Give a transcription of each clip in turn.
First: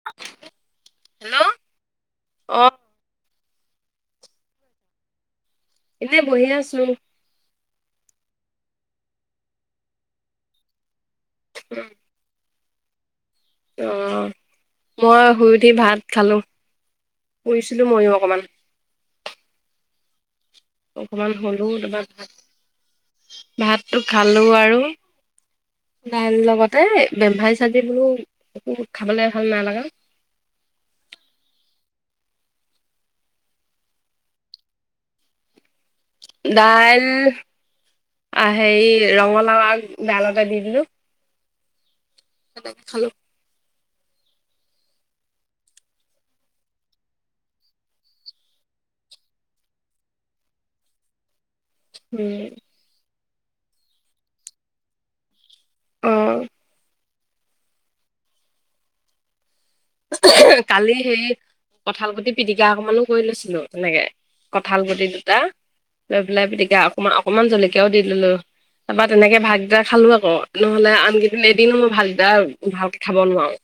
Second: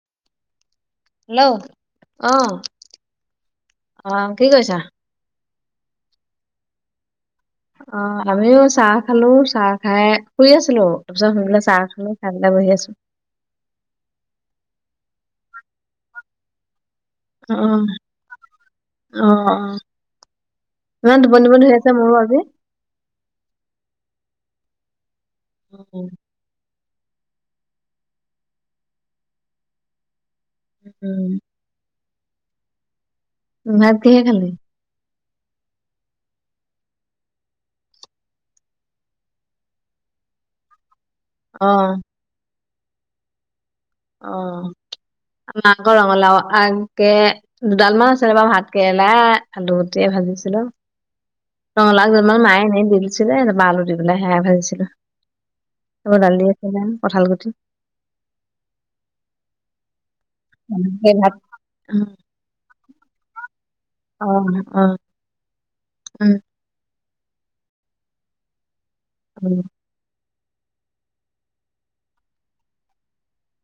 [inaudible] Hello অ', অ', কি কৰিছা? এনে বহি আছোঁ। অ', আমিও চাহ খালোঁ, চাহ খাই শুই আছিলোঁ তাৰপিছত শুই পেলাই চাহ খালোঁ খাই। বহি আছোঁ। অ', মই শুই উঠি ভাত খালো শুইছিলো অহ, ময়ো অকমান অহ। ইমান অকমান টোপনি টোপনি হলো ধৰি আছে তোমাৰ মোৰো ভাত আজি। ভাতটো খালো আৰু দাইল লগত এই বেমফাৰী চাৰজ বোৰো একো খাবলে ভাল নালাগা। উম। উ ভাত কিহে খালি? দাইল হেৰি ৰঙালাও বলতে দি দিলো অ'। সেইনে খালো। [unintelligible] মাংস ৰঙলাও আকে দুডাল মান আছিলে বাৰু ভাত কেৰেলা আলুগুটিয়ে ভাজিছিলো। ৰঙালাও আগ দুডালমান উম মায়ে এনেই দি দিছিলে তাপা আলু দি পেলাই সেয়াই ভাজিছিলে। অ এইবোৰ দালি আছে কঁঠাল গুটি,। কালি সেই কঁঠাল গুটি। পিটিকা অকমানো কৰি লৈছিলোঁ, তেনেকে অ কঁঠাল অ গুটি দুটা লৈ উম পেলাই পিটিকা। অ অকমান জলকীয়াও দি দিলো তাপা তেনেকে ভাত কেইটা। খালো আক, নহলে আনকেইদিন এদিনো মই ভাতকেইটা ভালকে খাব নোৱাৰোঁ।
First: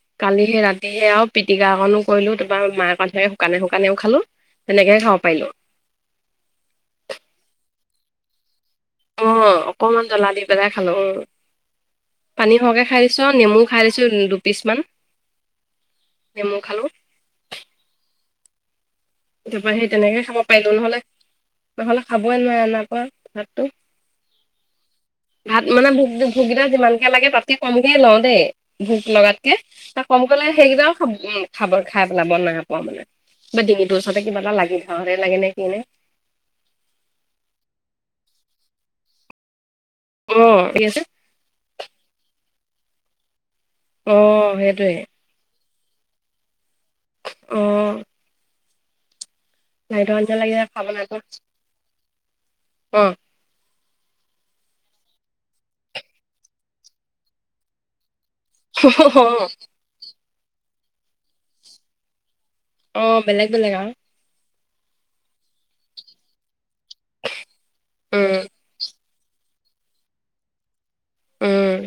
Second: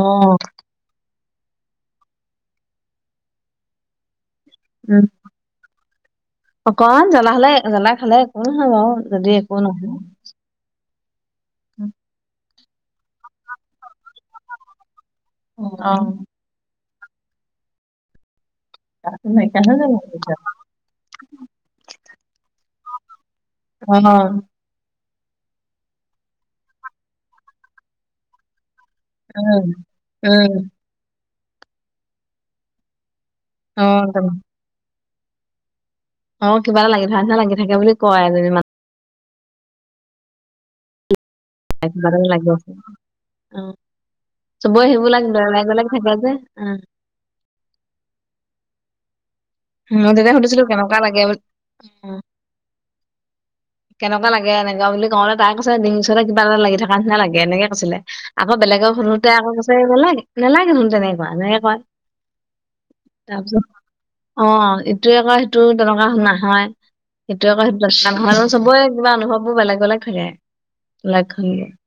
অ কালি সে ৰাতিহে সেই আও পিটিকা অকণো কৰিলোঁ তাপা মাকে কোৱা নিচিনাকে শুকানে শুকানেও খালো। উম তেনেকেহে খাব পাৰিলো। অকমান জ্বলা হালে জ্বলা খালে একো নহয় বাও। অ, অকণমান জ্বলা দি পেলাই খালো। উম'। পানী সৰহকে খাই দিছ আও নেমু খাই দিছো দুপিচ মান। উম, অ নেমু খালোঁ গাটো নাইকিয়া তাপা হৈ সেই যাব তেনেকে তেতিয়া। খাব পাৰিলো নহলে নহ'লে খাবই নোৱাৰ নাই পোৱা ভাতটো অ ভাত মানে ভোগ ভোগ কেইটা যিমানকে লাগে তাতকে কমকে লওঁ দেই ভোক লগাতকে উম, ত কমকলে উম, সেইকেইটাও খাব উ খাব খাই পেলাব নাইপোৱা মানে কিবা ডিঙিটোৰ অ', ওচৰতে একদম কিবা এটা লাগি ধৰতে লাগে নে কি নে অ কিবা এটা লাগি ধৰা নিচিনা লাগি থাকে বুলি কয় এজনী মান উম কি আছে কিবা এটা যে লাগি আছে অহ অ চবৰে সেইটোয়ে সেইবিলাক বেলেগ বেলেগ থাকে যে উম' উম' নাইত মই তেতিয়া আঞ্জা লাগিল সুধিছিলো খাব কেনেকুৱা লাগে বুলি উম, [unintelligible] অ কেনেকুৱা লাগে এনেকুৱা বুলি কওঁতে তাই কৈছে ডিঙি ওচৰতে কিবা এটা লাগি থকাৰ নিচিনা লাগে এনেকে কৈছিলে আকৌ বেলেগক অ সুধোতে আকৌ কৈছে বোলে নেলাগে চোন তেনেকুৱা এনেকে কয় অ বেলেগ তাৰপিছত বেলেগ আও অ ইটোয়ে আকৌ সেইটো তেনেকুৱা নহয় সিটোয়ে আকৌ সেইটো [unintelligible] নহয় উম জানো কিবা অনুভৱ বোৰ বেলেগ বেলেগ থাকে। উম [unintelligible]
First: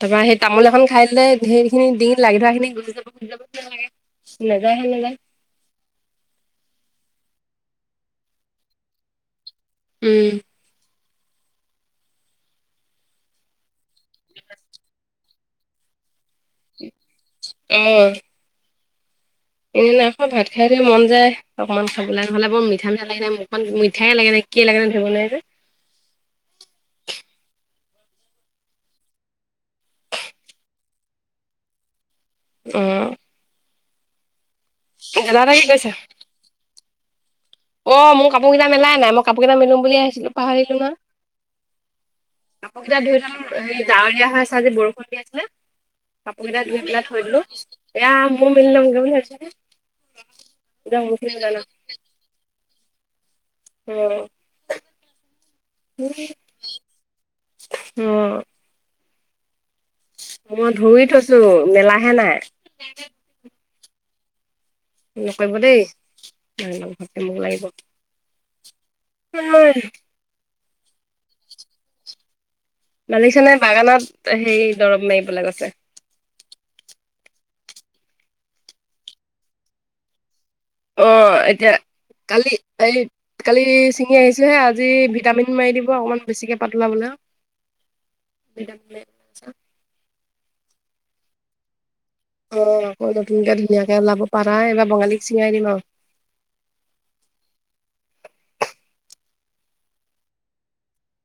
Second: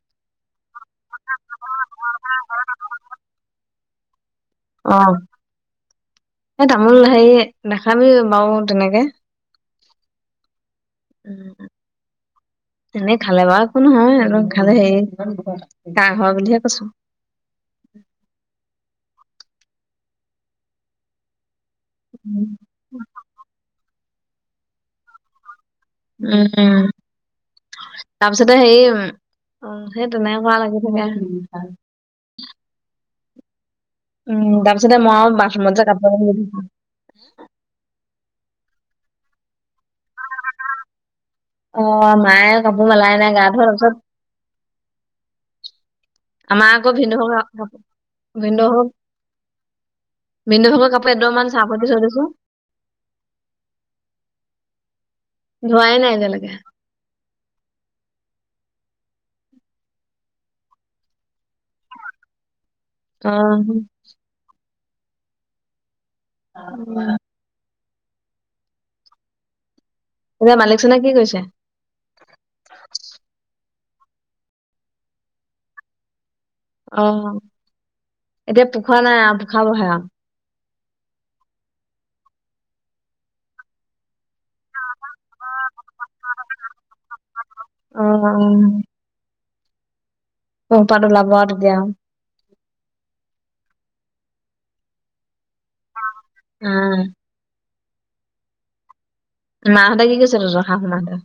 তাপা সেই তামোল এখন খাই দিলে সেইখিনি ডিঙ লাগি ধৰা খিনি গলি যাব গুছি যাব গুছি যাব কি লাগে নেযায় হে অ নেযায় এই তামোল সেই নেখাবি বাও তেনেকে উম উম এনেই খালে বা একো নহয় এইটো খালে হেৰি কাহ হোৱা বুলিহে কৈছো এ এদিনা ভাত খাই উঠি মন যায় অকমান খাবলে নহ'লে বৰ মি মিঠা মিঠা লাগি থাকে মুখখন, মিঠাই লাগে নে কি লাগে ধৰিব নোৱাৰি যে উম তাৰপিছতে সেই তেনে কৰা লাগি থাকে উম উম তাৰ পাছতে মই আও দাদা কি বাথৰুমত যে কৰিছে? কাপোৰ মেলি [unintelligible] অ মোৰ কাপোৰকেইটা মেলাই নাই মই কাপোৰ কেইটা মেলো বুলি আহিছিলোঁ পাহৰিলো না অ মায়ে কাপোৰ কেইটা মেলাই ধুই নাই গা থলো ধোৱা সেই তাৰপিছত ডাৱৰীয়া হৈ আছে আজি বৰষুণ দি আছিলে কাপোৰ কেইটা আমাৰ ধই আকৌ পেলাই থৈ দিলো, ভিনদেউহতৰ কাপোৰ এয়া মোৰ মেলি ভিনদেউহতৰ লমগে বুলি ভাবিছোঁ। ভিনদেউ ভাগৰ কাপোৰ এদমমান ছাৰ্ফত থৈ দি থৈ দিছোঁ। উম। ধোৱাই নাই এতিয়ালৈকে। উম। মই ধুই থৈছো মেলাহে নাই। অঁহ। নকৰিব দেই ঘৰতে মোক লাগিব। এতিয়া মালিক জনে কি কৈৰিছে? মালিক জনে বাগানত সে দৰৱ মাৰিবলৈ গৈছে। অঁ এতিয়া পোখা নাই আৰু পোখাবহে আৰু অঁ এতিয়া কালি এই কালি ছিঙি আহিছেহে আজি ভিটামিন মাৰি দিব অকমান বেছিকে পাত ওলাবলে। অ', অঁ পাত ওলাব আৰু তেতিয়া। অঁ আকৌ নতুনকে ধুনীয়াকে ওলাব পাতা এইবাৰ বঙালীক ছিঙাই দিম আৰু। আঁহ। মাহঁতে কি কৰি তহঁতৰ শাহু মাহঁতে?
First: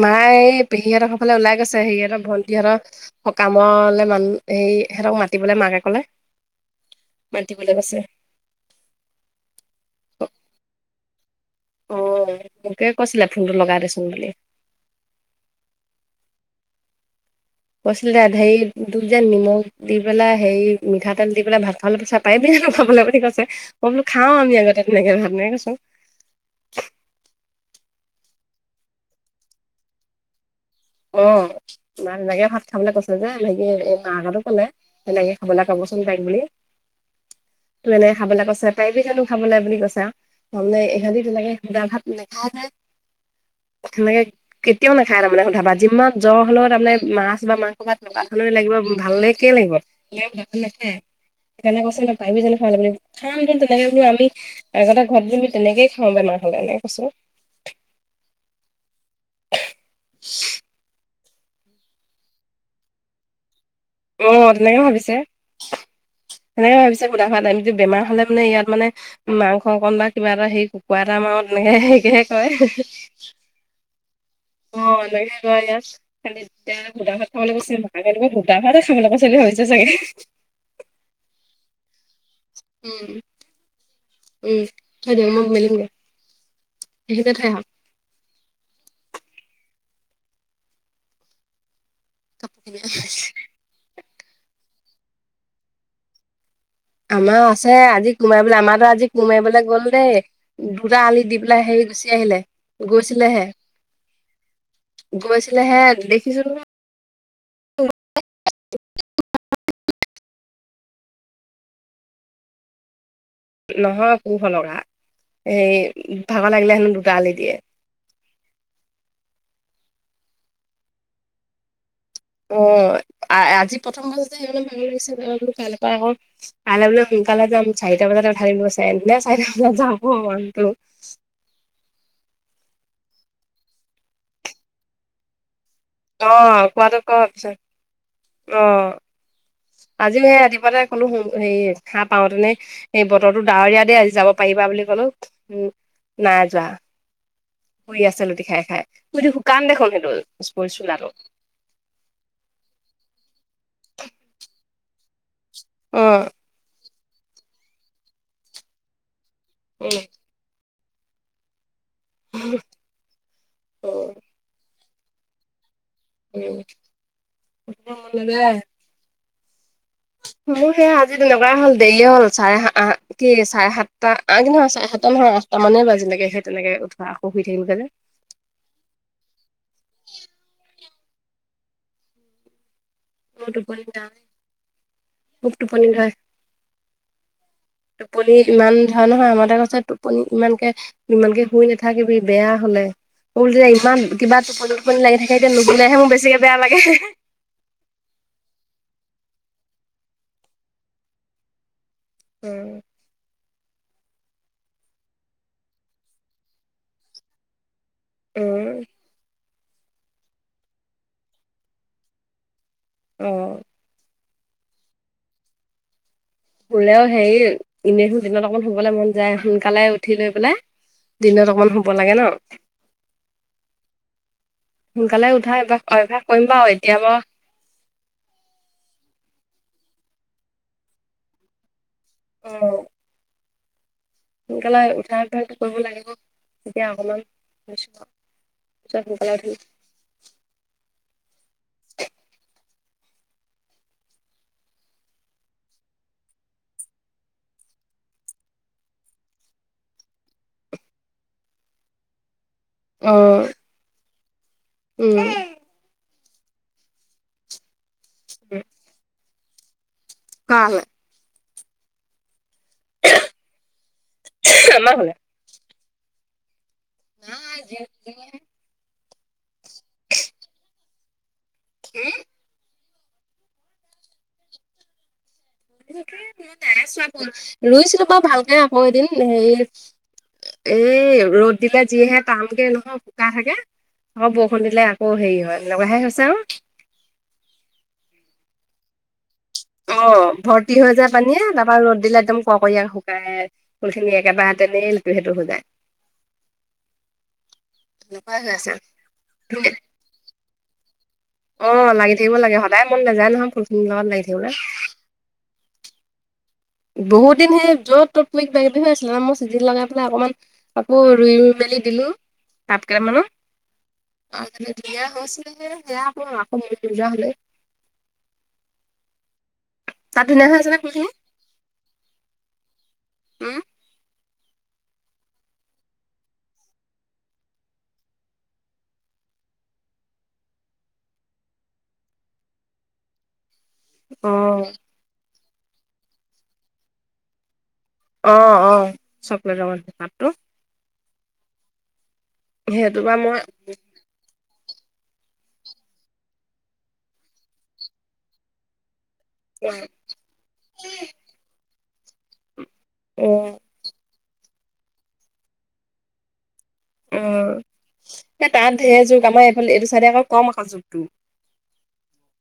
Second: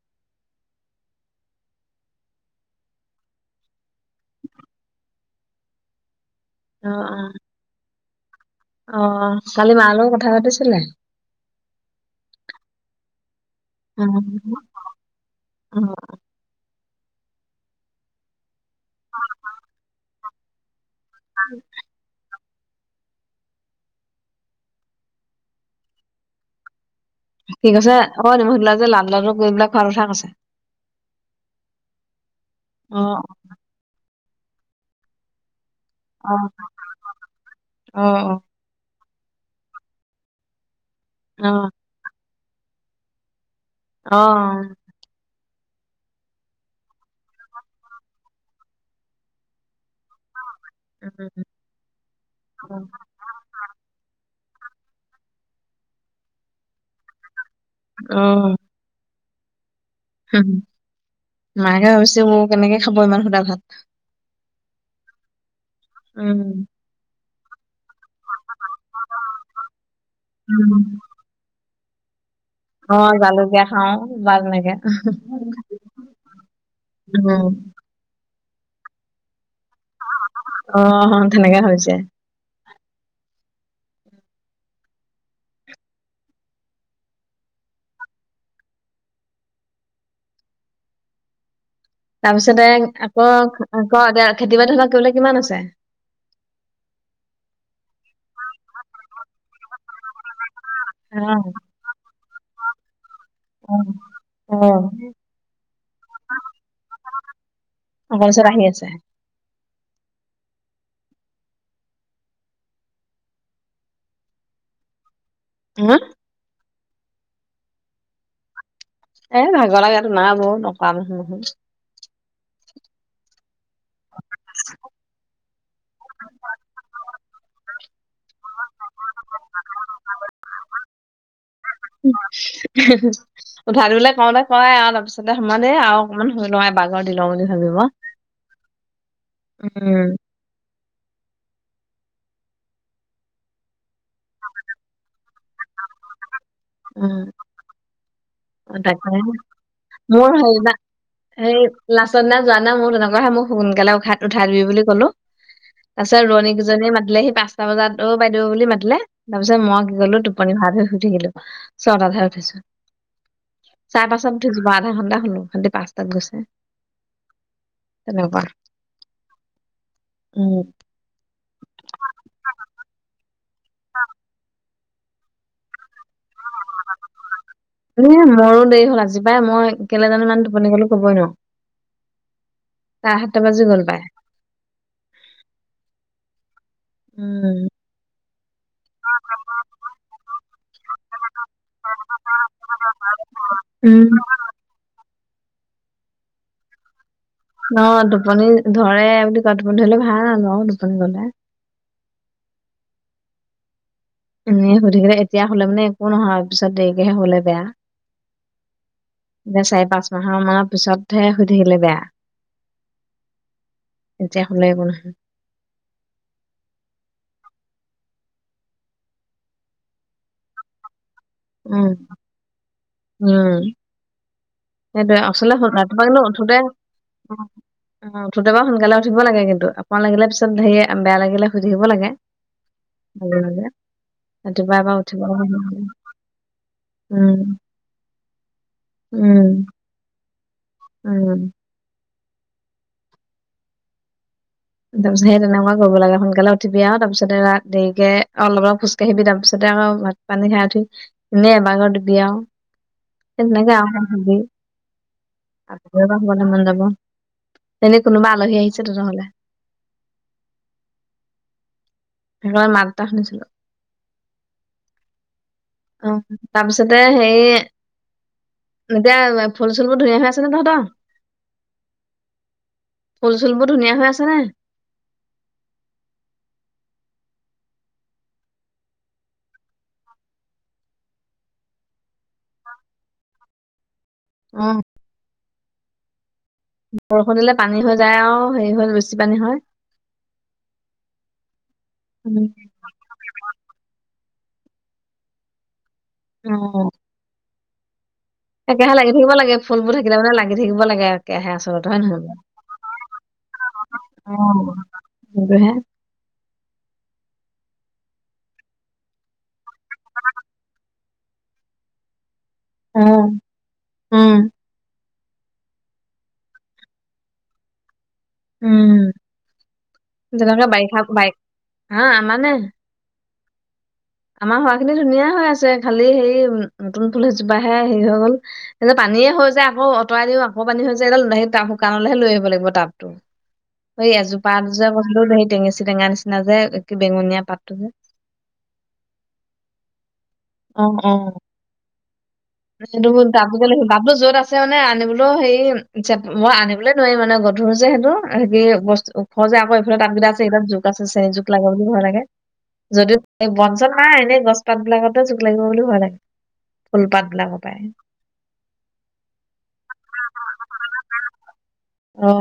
মাই এই পেহী হঁতৰ ঘৰ ফালে ওলাই গৈছে হেৰি হঁতৰ ভণ্টিহঁতৰ সকামলে মানুহ হে সিহঁতক মাতিবলে মাকে কলে। অঁ আঁ। মাতিবলৈ গৈছে। অঁ' কালি মাৰ লগত কথা পাতিছিলা? অ' মোকে কৈছিলে ফোনটো লগাই দেচোন বুলি। অঁ। কৈছিলে হেৰি তোক যে নিমখ দি পেলাই হেৰি মিঠাতেল দি পেলাই ভাত [unintelligible] পাৰিবি নাই খাবলৈ বুলি কৈছে, মই বোলো খাওঁ আগতে তেনেকে ভাত এনেকে কৈছো। সি কৈছে ঐ [unintelligible] লাডু লাডু কৰি পেলাই খোৱাৰ কথা কৈছে। অঁ মাক দেউতাকে ভাত খাবলৈ কৈছে অ', যে সেইয়ে এই মাকহঁতো ক'লে। এনেকে খাবলৈ কাবচোন তাইক বুলি অ', তোক অ', এনেকে অ', খাবলৈ কৈছে পাৰিবি জানো খাবলে বুলি কৈছে আৰু, তাৰমানে ইহঁতি তেনেকে অ', শুদা ভাত নেখাই যে। সেনেকে অ', কেতিয়াও নাখায় তাৰমানে শুদা ভাত। যিমান জ্বৰ হ'লেও তাৰমানে মাছ বা মাংস ভাত [unintelligible] লাগিব ভালেকে লাগিব। [unintelligible] খামটো তেনেকে বলো আমি আগতে ঘৰত বোলো আমি তেনেকে খাওঁ বেমাৰ হলে এনেকে কৈছো। অঁ'। মাকে ভাবিছে উ কেনেকে খাব ইমান শুদা ভাত। অঁ' তেনেকে ভাবিছে, উম। তেনেকে ভাবিছে শুদা ভাত আমিতো বেমাৰ হ'লে মানে ইয়াত মানে মাংস অকন বা কিবা এটা হেৰি উম কুকুৰা এটা মাৰো তেনেকে হেৰিকেহে কয়। অ', জালুক দিয়া খাওঁ বা তেনেকে অঁ' এনেকেহে কয় ইয়াত, খালি এতিয়া শুদা ভাত উম, খাবলৈ কৈছিল ন আইতালোকে শুদা ভাতেহে খাবলৈ কৈছে বুলি ভাবিছে চাগে। অ', তেনেকে হৈছে। উম। উম, থৈ দিয়ক মই মেলিমগে, এইখিনিতে থৈ আহক। তাৰপিছতে কাপোৰখিনি। আকৌ আকৌ এতিয়া খেতি বাতি ধৰি লোৱা কৰিবলে কিমান আছে? আমাৰ আছে আজি কোৰ মাৰিবলে আমাৰতো আজি কোৰ মাৰিবলৈ গ'ল দেই। দুটা আলি দি অ', পেলাই হেৰি গুচি আহিলে, গৈছিলেহে। অ', অ', গৈছিলে হে, দেখিছো ঘৰ ওচৰত আহি আছে। নহয় কু হলকা। সেই হা ভাগৰ লাগিলে হেনো দুটা আলি দিয়ে। এ ভাগৰ লাগা [unintelligible] অ'। আ আজি প্ৰথম [unintelligible] যে হেইকানে ভাল লাগিছে [unintelligible] কাইলে পা আকৌ কাইলে বোলে সোনকালে যাম। চাৰিটা বজাতে উঠাই দিম কৈছে। [unintelligible] চাৰিটা বজাত যাব মনটো। [unintelligible] উঠাই দিবলে কওঁতে কই আৱ, তাপিছতে সমানে আৱ। ইমান ভই অ', লগা, কোৱাটো বাগৰ ক দি লওঁ বুলি পিছত ভাবিব। অ', উম। আজিও সে ৰাতিপুৱাতে কলো সেই সা পাওঁতেনে হে বতৰটো ডাৱৰীয়া দে আজি যাব পাৰিবা বুলি ক'লো। উম, নাই যোৱা। উম। শুই আছে লুটি খাই খাই, তাকে হুইটো শুকান দেখোন সেটো মোৰ সেইদিনা [unintelligible] চোলাটো। সেই লাষ্ট দিনা যোৱা না মো তেনেকুৱা হয়। মোক সোনকালে উসাত উঠাই দিবি বুলি ক'লো। তা পিছত অ', ৰোৱনী কিজনি মাতিলেহি পাঁচটা বজাত। অ' বাইদেউ বুলি মাতিলে, তাপিছত মই কি উম, কৰিলো [unintelligible] শুই থাকিলো। ছটাত হে উঠিছো। চাই উম, পাঁচটাত উঠিছো। [unintelligible] তাত গৈছে, উম, মন তেনেকুৱা। নাযায়। উম মোৰ সেয়া আজি তেনেকুৱাই হ'ল দেৰিয়ে হ'ল। চাৰে কি চাৰে সাতটা আহ কি নহয় চাৰে সাত টা নহয়, আঠটা মান হে বাজিলেগে। সে তেনেকে উঠা, আকৌ শুই থাকিলোগে যে। এ মোৰো দেৰি হ'ল। আজি পাই মই কেলে জানো ইমান টোপনি গ'লো, ক'বই নোৱাৰো। চাৰে সাতটা বাজি গ'ল পাই [unintelligible] খুব টোপনি ধৰে। উম। টোপনি ইমান। নহয় নহয়। আমাৰ টোৱে কৈছে টোপনি ইমানকে ইমানকে শুই নাথাকিবি, বেয়া হোলে। মোৰ যে ইমান উম কিবা টোপনি টোপনি লাগি থাকে, এতিয়া নুবোনাইহে মোৰ বেছিকে বেয়া লাগে। ন টোপনি ধৰে বুলি [unintelligible] টোপনি ধৰিলে ভাল, অ টোপনি গলে। উম। এ শুই থাকিলে এতিয়া হোলে মানে একো নহয়, পিছত দেৰিকেহে হোলে বেয়া। উম। এতিয়া চাৰি পাঁচ মাহ মানৰ পিছতহে শুই থাকিলে বেয়া। অ'। এতিয়া হোলে একো নহয়। শুলেও হেৰি এনে হো দিনত অকণ শুবলে মন যায়, সোনকালে উঠি লৈ পেলাই। দিনত অকমান শুব উম লাগে ন'? উম সেইটোৱে সোনকালে উঠা আচলতে এবাক ৰাতিপুৱা কিন্তু অভ্যাস কৰিম উঠোতে বাৱ। এতিয়া বাৱ অ' উঠোতে বাও সোনকালে উঠিব লাগে কিন্তু অকণ লাগিলে পিছত হেৰিয়ে বেয়া লাগিলে শুই থাকিব লাগে। অ। [unintelligible] ৰাতিপুৱা সোনকালে এবাৰ উঠা উঠিব অভ্যাসটো কৰিব লাগে ক। তেতিয়া অকমান উম পিছত সোনকালে উম উঠি উম। তাপিছত সেই তেনেকুৱা কৰিব লাগে। সোনকালে উঠিবি আৱ, তাপিছতে ৰা দেৰিকে অলপ অলপ খোজ কাঢ়িবি। তাৰপিছতে আকৌ পানী খাই উঠি। ইনে এবাগৰ দিবি আৱ। অ', সেই তেনেকে [unintelligible] উম। আকৌ এবাৰ শুবলৈ মন যাব, এনেই কোনোবা আলহী আহিছে তেনেহ'লে। কালে? সেনেকুৱা মাত এটা শুনিছিলো। আমাৰ ঘৰলে? আহ, তাৰপিছতে সেই নাই এতিয়া ফুল- চুল বোৰ ধুনীয়া হৈ আছে নে তহঁতৰ? কি? ফুল - চুল বোৰ ধুনীয়া হৈ আছে নাই? নাই চোৱা মই, ৰুইছিলো বাৰু ভালকে আকৌ এদিন হেৰি এই ৰ'দ দুতা যিহে তটামকে নহয় শুকাই থাকে। আকৌ বৰষুণ অ দিলে আকৌ হেৰি হয়, লগাহে হৈছে আৰু। বৰষুণ দিলে পানী হৈ যায় আৰু হেৰি হৈ গৈছ। অ' ভৰ্তি হৈ যায় পানীয়ে, তাৰপা ৰ'দ দিলে উম, একদম ককীয়া শুকায়। ফুলখিনি একেবাৰেহতেলটো সেইটো সুজায়। অঁ। হয় হয়। একে ৰাহে লাগি থিব লাগে ফুলবোৰ থাকিলে মানে লাগি থাকিব লাগে আৰু। কেহে অ', আচলৰত হয় লাগি থাকিব নহয় লাগে সদায় মন নাযায় নহয় ফুলখিনিৰ লগত লাগি অ থাকিবলে। সহে [unintelligible] বহুত দিন সেই য'ত ত'ত ত কিবা কিবি হৈ আছিলে ন মোৰ চিজিন লগাই পেলাই অকণমান। আকৌ ৰুই মেলি দিলো, পাতকেইটামান। অ', উম। বিয়া হৈছিলে সেয়া আকৌ আকৌ ম যা হলে [unintelligible] উম, তাত ধুনীয়া হৈ যেনেকে আছে নে বাৰিষা ফুলখিনি - বাৰিষাৰ হা আমাৰ নে? উম। আমাৰ হোৱা খিনি ধুনীয়া হৈ আছে, খালি হেৰি নতুন ফুল এজোপা হে হেৰি হৈ গল। এনে পানীয়ে হৈ যায় আকৌ আঁতৰাই দিও আকৌ পানী হৈ যায় শুানলৈহে লৈ আহিব লাগিব টাব। ত' সেই অ এজোপা এ [unintelligible] দুপা বছও হ সেই টেঙেচি টেঙা নিচিনা যে কি বেঙনীয়া পাতটো যে। অ' অ' চকলেট ৰং পাতটো। উম - উম। সেইটো বা মোৰ মই বাবু বাবো য'ত আছে। [unintelligible] আছে মানে আনিবলৈও হেৰি মই আনিবলৈ নোৱাৰিম মানে গধুৰ যে সেইটো সে বস্তু। স যে আকৌ এইফালে তাবকেইটা আছে এইবপ যুক আছে চে যুক লাগে বুলি ভয় লাগে। অ অ যদিও বন চন নাই এনেই গছ পাত বিলাকতে জোক লাগিব বুলি ভয় লাগে। ফুলপাত বিলাকৰ পৰাই অ' এই তাত ঢেৰ যুক আমাৰ এইফালে এইটো চাইডে আকৌ কম আকৌ যুকটো। অঁ।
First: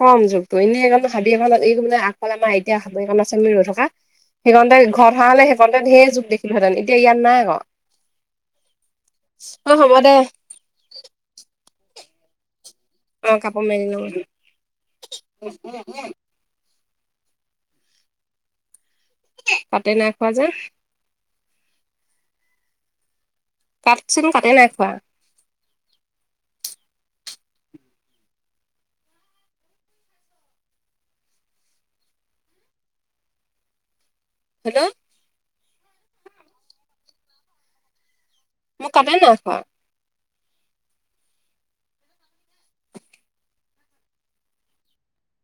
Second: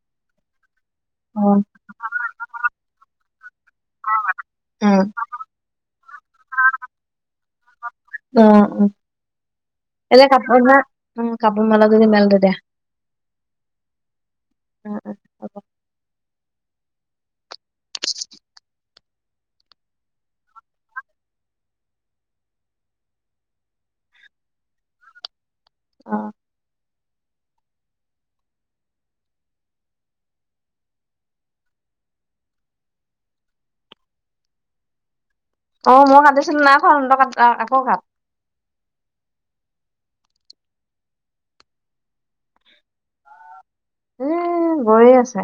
কম জুকটো এনেই এইণে ভাবি এ অ উম এই মানে আগাফালে লনল আমাৰ আইয়া আ ৰৈ থকা। [unintelligible] সিহঁতে ঘৰত হোৱা সিহঁতে সে যুখ দেখিলোহেঁতেন এতিয়া ইয়াত নাই আকৌ। অঁ অঁ। অ' হ'ব দে। ঘৰত জাই কাপোৰ মেল যদি মেলগে দে। [unintelligible] অ' কাপোৰ মেলি লওঁ। অ কাতে নাই খোৱা যে? কাটচোন কাটি নাই খোৱা। অঁ। হেল্ল'? অ'! মই কাটিছিলোঁ, নাই [unintelligible] আকৌ, কাট। মোৰ কাটে নাই খোৱা। এ, গৈয়ে আছে।